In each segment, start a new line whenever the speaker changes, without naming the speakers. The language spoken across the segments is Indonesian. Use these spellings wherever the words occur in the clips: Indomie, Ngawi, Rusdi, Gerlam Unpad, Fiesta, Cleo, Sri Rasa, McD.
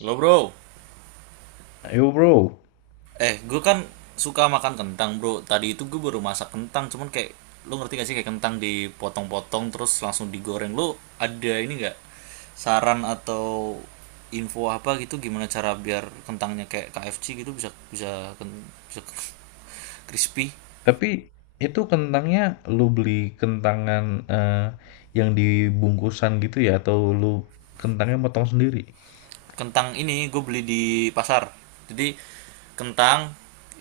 Lo bro,
Yo bro,
gue kan suka makan kentang bro. Tadi itu gue baru masak kentang, cuman kayak lo ngerti gak sih kayak kentang dipotong-potong terus langsung digoreng. Lo ada ini gak saran atau info apa gitu gimana cara biar kentangnya kayak KFC gitu bisa bisa bisa crispy?
tapi itu kentangnya lu beli kentangan eh, yang dibungkusan gitu ya atau lu kentangnya motong sendiri?
Kentang ini gue beli di pasar. Jadi kentang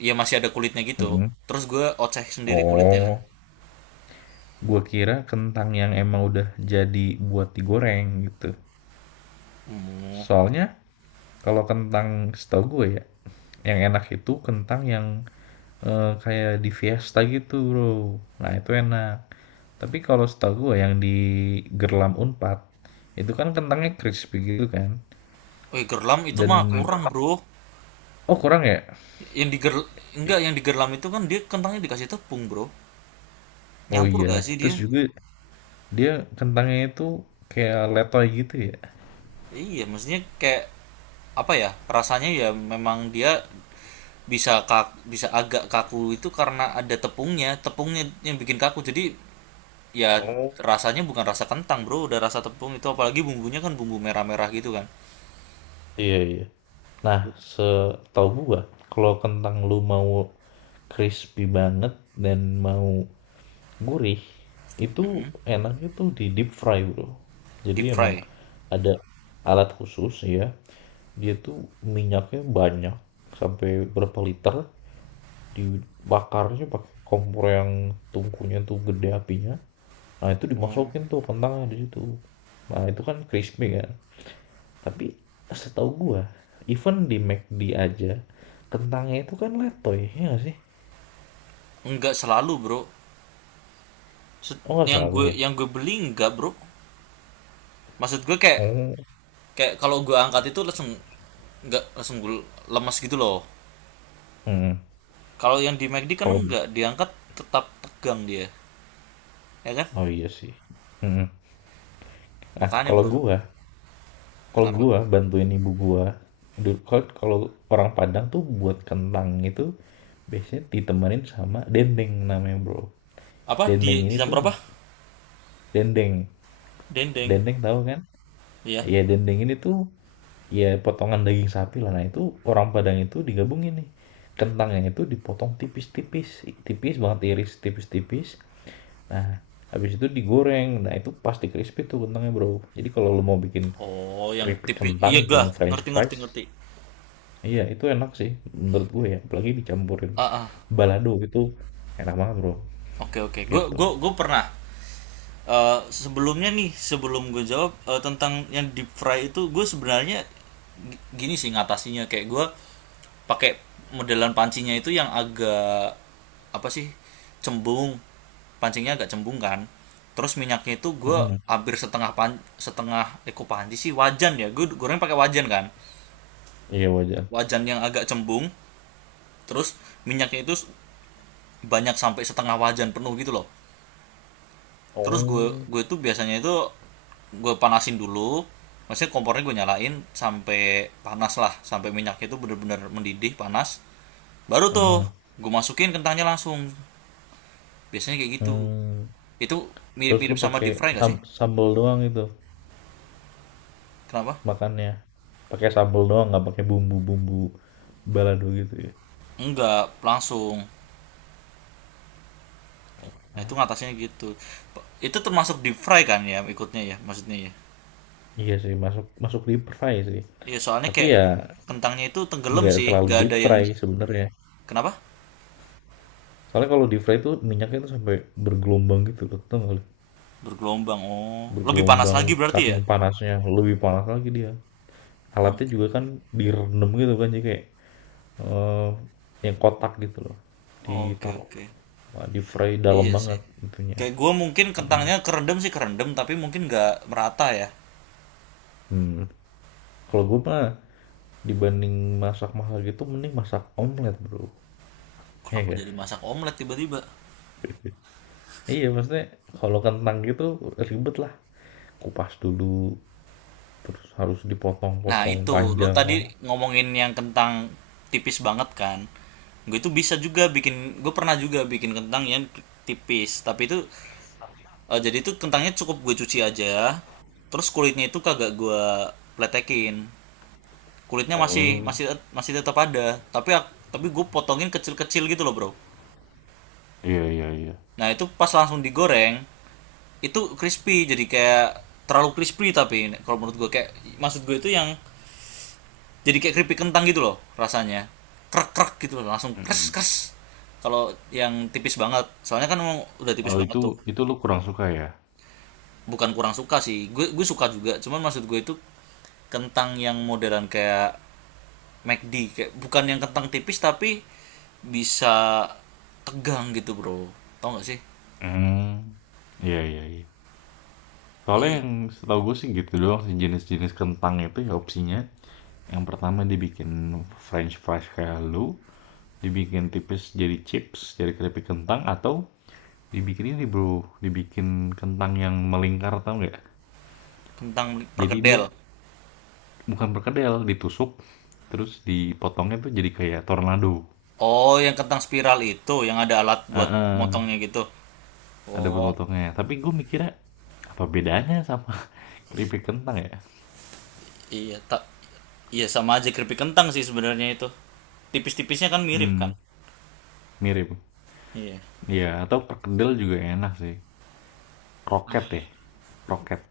ya masih ada kulitnya gitu.
Mm-mm.
Terus gue oceh sendiri kulitnya kan.
Oh, gua kira kentang yang emang udah jadi buat digoreng gitu.
Oh,
Soalnya kalau kentang setahu gue ya, yang enak itu kentang yang kayak di Fiesta gitu bro. Nah itu enak. Tapi kalau setahu gue yang di Gerlam Unpad, itu kan kentangnya crispy gitu kan.
gerlam itu mah
Dan
kurang bro.
Oh kurang ya?
Yang di ger- enggak, yang di gerlam itu kan dia kentangnya dikasih tepung, Bro.
Oh
Nyampur
iya.
gak sih dia?
Terus juga dia kentangnya itu kayak letoy gitu ya?
Iya, maksudnya kayak apa ya? Rasanya ya memang dia bisa agak kaku itu karena ada tepungnya, tepungnya yang bikin kaku. Jadi ya
Oh.
rasanya bukan rasa kentang, Bro, udah rasa tepung itu apalagi bumbunya kan bumbu merah-merah gitu kan.
Iya, iya. Nah, setahu gua, kalau kentang lu mau crispy banget dan mau gurih, itu enaknya tuh di deep fry, bro. Jadi
Deep
emang
fry.
ada alat khusus ya. Dia tuh minyaknya banyak, sampai berapa liter, dibakarnya pakai kompor yang tungkunya tuh gede apinya. Nah, itu
Oh.
dimasukin tuh kentangnya di situ. Nah, itu kan crispy kan. Tapi setahu gua, even di McD aja kentangnya itu kan letoy, ya nggak sih?
Enggak selalu, Bro. Se-
Oh, nggak
Yang
selalu
gue
ya.
yang gue beli enggak, Bro. Maksud gue kayak
Oh,
kayak kalau gue angkat itu langsung, nggak langsung gue lemas gitu loh,
hmm.
kalau yang di McD kan
Kalau
nggak diangkat, tetap tegang dia ya kan.
oh iya sih. Hmm. Nah,
Makanya
kalau
bro,
gua, kalau
kenapa
gua bantuin ibu gua, kalau kalau orang Padang tuh buat kentang itu biasanya ditemenin sama dendeng namanya, Bro.
apa
Dendeng
di
ini
jam
tuh
berapa
dendeng.
dendeng,
Dendeng tahu kan?
iya.
Iya, dendeng ini tuh ya potongan daging sapi lah, nah itu orang Padang itu digabungin nih, kentangnya itu dipotong tipis-tipis, tipis banget, iris tipis-tipis, nah habis itu digoreng, nah itu pasti crispy tuh kentangnya bro. Jadi kalau lo mau bikin
Oh, yang
keripik
tipis, iya,
kentang,
gak
bukan french
ngerti, ngerti, ngerti.
fries. Iya itu enak sih menurut gue ya, apalagi dicampurin
Ah, ah.
balado, itu enak banget bro.
Oke, oke, gue gue
Gitu.
gue pernah. Sebelumnya nih, sebelum gue jawab tentang yang deep fry itu, gue sebenarnya gini sih ngatasinya, kayak gue pakai modelan pancinya itu yang agak apa sih, cembung. Pancingnya agak cembung kan, terus minyaknya itu gue
Mm-mm.
hampir setengah pan setengah eko panci sih, wajan ya, gue goreng pakai wajan kan.
Iya, wajan.
Wajan yang agak cembung, terus minyaknya itu banyak sampai setengah wajan penuh gitu loh. Terus gue
Oh.
gue tuh biasanya itu gue panasin dulu, maksudnya kompornya gue nyalain sampai panas lah, sampai minyaknya itu bener-bener mendidih panas, baru tuh
Mm-mm.
gue masukin kentangnya langsung. Biasanya kayak gitu.
Hmm.
Itu
Terus lu
mirip-mirip sama
pakai
deep fry gak sih?
sambal doang itu
Kenapa
makannya. Pakai sambel doang, nggak pakai bumbu-bumbu balado gitu ya.
enggak langsung, nah itu ngatasnya gitu. Itu termasuk deep fry kan ya, ikutnya ya, maksudnya ya,
Iya sih, masuk, masuk deep fry sih.
iya. Soalnya
Tapi
kayak
ya
kentangnya itu tenggelam
nggak
sih,
terlalu
gak
deep
ada yang,
fry sebenarnya.
kenapa
Soalnya kalau deep fry itu minyaknya tuh sampai bergelombang gitu loh, tau nggak lu?
bergelombang, oh lebih panas lagi
Bergelombang
berarti ya.
saking panasnya, lebih panas lagi dia. Alatnya
Oke,
juga kan
oke.
direndam gitu kan, jadi kayak eee, yang kotak gitu loh,
Oke,
ditaruh.
oke.
Wah, deep fry dalam
Iya sih.
banget itunya.
Kayak gue mungkin
Mm-hmm.
kentangnya kerendam sih, kerendam, tapi mungkin nggak merata ya.
Hmm. Mhm. Kalau gue mah dibanding masak mahal gitu mending masak omelet bro. Iya,
Kenapa
enggak,
jadi masak omelet tiba-tiba?
iya maksudnya kalau kentang gitu ribet lah, kupas dulu, terus harus
Nah
dipotong-potong
itu lo
panjang
tadi
kan.
ngomongin yang kentang tipis banget kan. Gue itu bisa juga bikin, gue pernah juga bikin kentang yang tipis tapi itu jadi itu kentangnya cukup gue cuci aja. Terus kulitnya itu kagak gue pletekin. Kulitnya masih
Oh,
masih masih tetap ada, tapi tapi gue potongin kecil-kecil gitu loh bro.
iya iya iya.
Nah itu pas langsung digoreng itu crispy, jadi kayak terlalu crispy, tapi kalau menurut gue kayak, maksud gue itu yang jadi kayak keripik kentang gitu loh, rasanya krek krek gitu loh, langsung kres
Mm-mm.
kres. Kalau yang tipis banget soalnya kan emang udah tipis
Oh,
banget
itu
tuh,
itu lu kurang suka ya?
bukan kurang suka sih, gue suka juga, cuman maksud gue itu kentang yang modern kayak McD, kayak bukan yang kentang tipis, tapi bisa tegang gitu bro, tau nggak sih.
Hmm, iya iya iya. Soalnya
Iya,
yang setahu gue sih gitu doang sih jenis-jenis kentang itu ya opsinya. Yang pertama dibikin French fries kayak lu, dibikin tipis jadi chips, jadi keripik kentang, atau dibikin ini bro, dibikin kentang yang melingkar, tau nggak?
kentang
Jadi dia
perkedel.
bukan perkedel, ditusuk, terus dipotongnya tuh jadi kayak tornado.
Oh, yang kentang spiral itu yang ada alat buat
Heeh,
motongnya gitu.
ada
Oh,
potongnya. Tapi gue mikirnya apa bedanya sama keripik kentang ya?
iya tak iya, sama aja keripik kentang sih sebenarnya itu. Tipis-tipisnya kan mirip kan?
Hmm, mirip.
Iya.
Ya, atau perkedel juga enak sih. Kroket ya, kroket.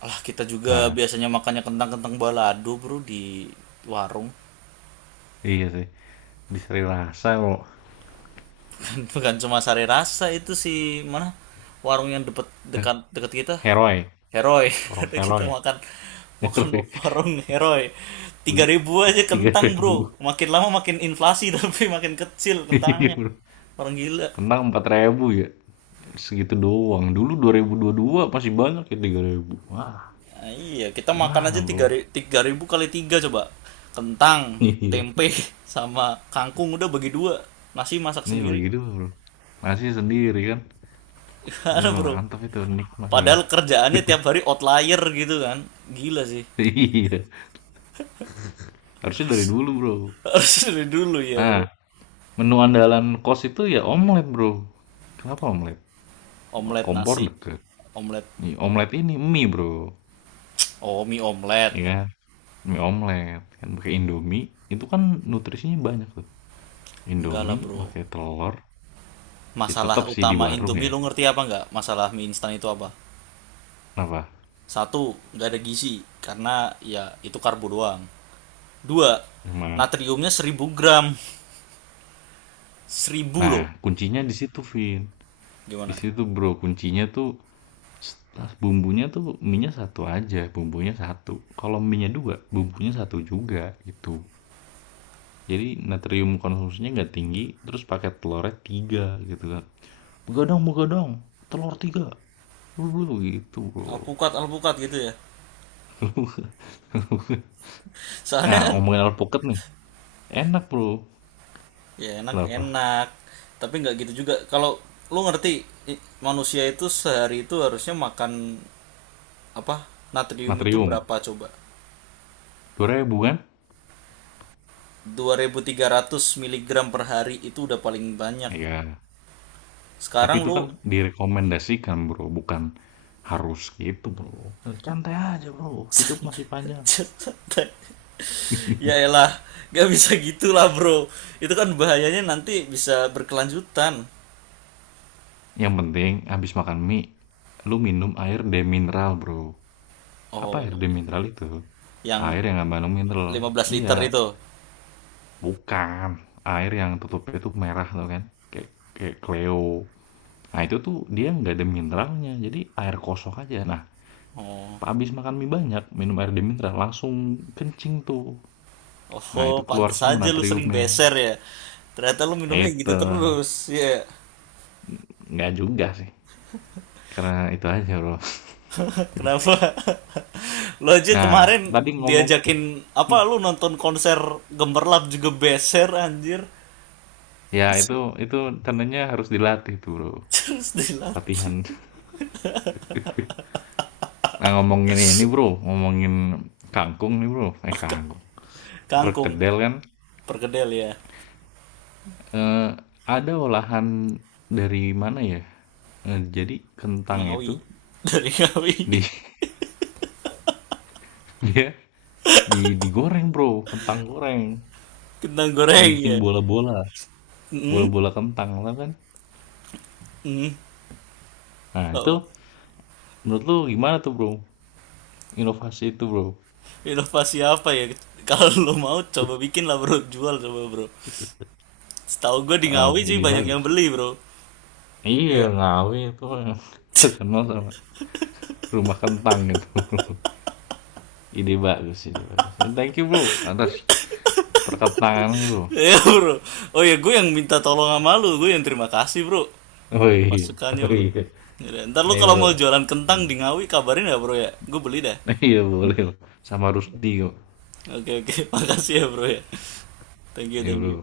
Alah, kita juga
Nah,
biasanya makannya kentang-kentang balado, Bro, di warung.
iya sih. Di Sri Rasa lo,
Bukan cuma sari rasa itu sih, mana? Warung yang deket, dekat dekat kita.
heroi,
Heroi.
orang
Udah kita
heroi,
makan makan
heroi.
warung heroi. Tiga
Beli,
ribu
beli
aja
tiga
kentang,
ribu.
Bro. Makin lama makin inflasi tapi makin kecil
Iya
kentangnya.
bro,
Orang gila.
kentang 4.000 ya. Segitu doang. Dulu 2022 pasti banyak ya 3.000. Wah,
Nah, iya, kita makan aja
gimana bro?
3.000 kali 3 coba. Kentang,
Iya.
tempe sama kangkung udah bagi dua. Nasi masak
Ini
sendiri.
bagi dua bro. Nasi sendiri kan. Itu
Gimana, Bro?
mantap itu, nikmat bro.
Padahal kerjaannya tiap hari outlier gitu kan. Gila sih.
Iya, harusnya dari dulu bro.
Harus dari dulu ya,
Nah,
Bro.
menu andalan kos itu ya omelet bro. Kenapa omelet?
Omelet
Kompor
nasi.
deket.
Omelet
Nih,
om,
omelet ini mie bro.
oh, mie omelet.
Iya, kan? Mie omelet. Kan pakai Indomie, itu kan nutrisinya banyak tuh.
Enggak lah
Indomie
bro.
pakai telur, ya tetap
Masalah
sih di
utama
warung
Indomie,
ya.
lu ngerti apa nggak? Masalah mie instan itu apa?
Kenapa?
Satu, nggak ada gizi, karena ya itu karbo doang. Dua,
Emang
natriumnya 1.000 gram. 1.000
Nah,
loh.
kuncinya di situ, Vin. Di
Gimana?
situ, Bro. Kuncinya tuh setelah bumbunya tuh minyak satu aja, bumbunya satu. Kalau minyak dua, bumbunya satu juga gitu. Jadi natrium konsumsinya nggak tinggi, terus pakai telurnya tiga gitu kan. Begadang, begadang, telur tiga. Bro, gitu, Bro.
Alpukat, alpukat gitu ya. Soalnya
Nah,
kan
ngomongin alpukat nih. Enak, Bro.
ya
Kenapa?
enak-enak. Tapi nggak gitu juga. Kalau lu ngerti manusia itu sehari itu harusnya makan apa? Natrium itu
Natrium.
berapa coba?
2.000 kan?
2.300 miligram per hari itu udah paling banyak.
Iya. Tapi
Sekarang
itu kan
lu
direkomendasikan, Bro, bukan harus gitu, Bro. Santai aja, Bro. Hidup masih panjang.
santai, ya elah, gak bisa gitulah bro, itu kan bahayanya nanti bisa berkelanjutan.
Yang penting habis makan mie, lu minum air demineral, Bro. Apa
Oh
air
ya,
demineral itu?
yang
Air yang nggak mengandung mineral.
15 liter
Iya,
itu.
bukan. Air yang tutupnya tuh merah tuh kan. Kayak kayak Cleo. Nah, itu tuh dia nggak ada mineralnya. Jadi air kosong aja. Nah,
Oh.
habis makan mie banyak, minum air demineral langsung kencing tuh. Nah,
Oh,
itu keluar
pantes
semua
aja lu sering
natriumnya.
beser ya, ternyata lu minumnya gitu
Itu,
terus ya.
nggak juga sih, karena itu aja, Bro.
Kenapa? Lu aja
Nah,
kemarin
tadi ngomong
diajakin apa, lu nonton konser gemerlap juga beser anjir.
ya, itu itu tandanya harus dilatih tuh, Bro.
Terus dilatih?
Latihan. Nah, ngomongin ini, Bro, ngomongin kangkung nih, Bro. Eh, kangkung.
Kangkung,
Perkedel kan,
perkedel ya.
eh, ada olahan dari mana ya? Jadi kentang
Ngawi.
itu
Dari Ngawi.
di dia digoreng, Bro. Kentang goreng.
Kentang goreng ya.
Dibikin bola-bola,
Hmm?
bola-bola kentang lah kan.
Hmm.
Nah,
Oh.
itu menurut lu gimana tuh, Bro? Inovasi itu, Bro.
Inovasi apa ya? Kalau lo mau coba bikin lah bro, jual coba bro. Setahu gue di
Oh,
Ngawi sih
ini
banyak yang
bagus.
beli bro.
Iya,
Iya.
Ngawi itu yang terkenal sama rumah kentang gitu. Ide bagus, ide bagus. And thank you, Bro, atas perkentangannya, Bro.
Iya bro. Oh ya, gue yang minta tolong sama lu, gue yang terima kasih bro.
Oh iya,
Masukannya
oh
bro.
iya.
Yaudah, ntar lu
Iya,
kalau
Bro.
mau jualan
Hmm.
kentang di Ngawi kabarin ya bro ya. Gue beli dah.
Iya, boleh. Bro. Sama Rusdi kok.
Oke oke, makasih ya bro ya. Thank you,
Nih
thank
Bro.
you.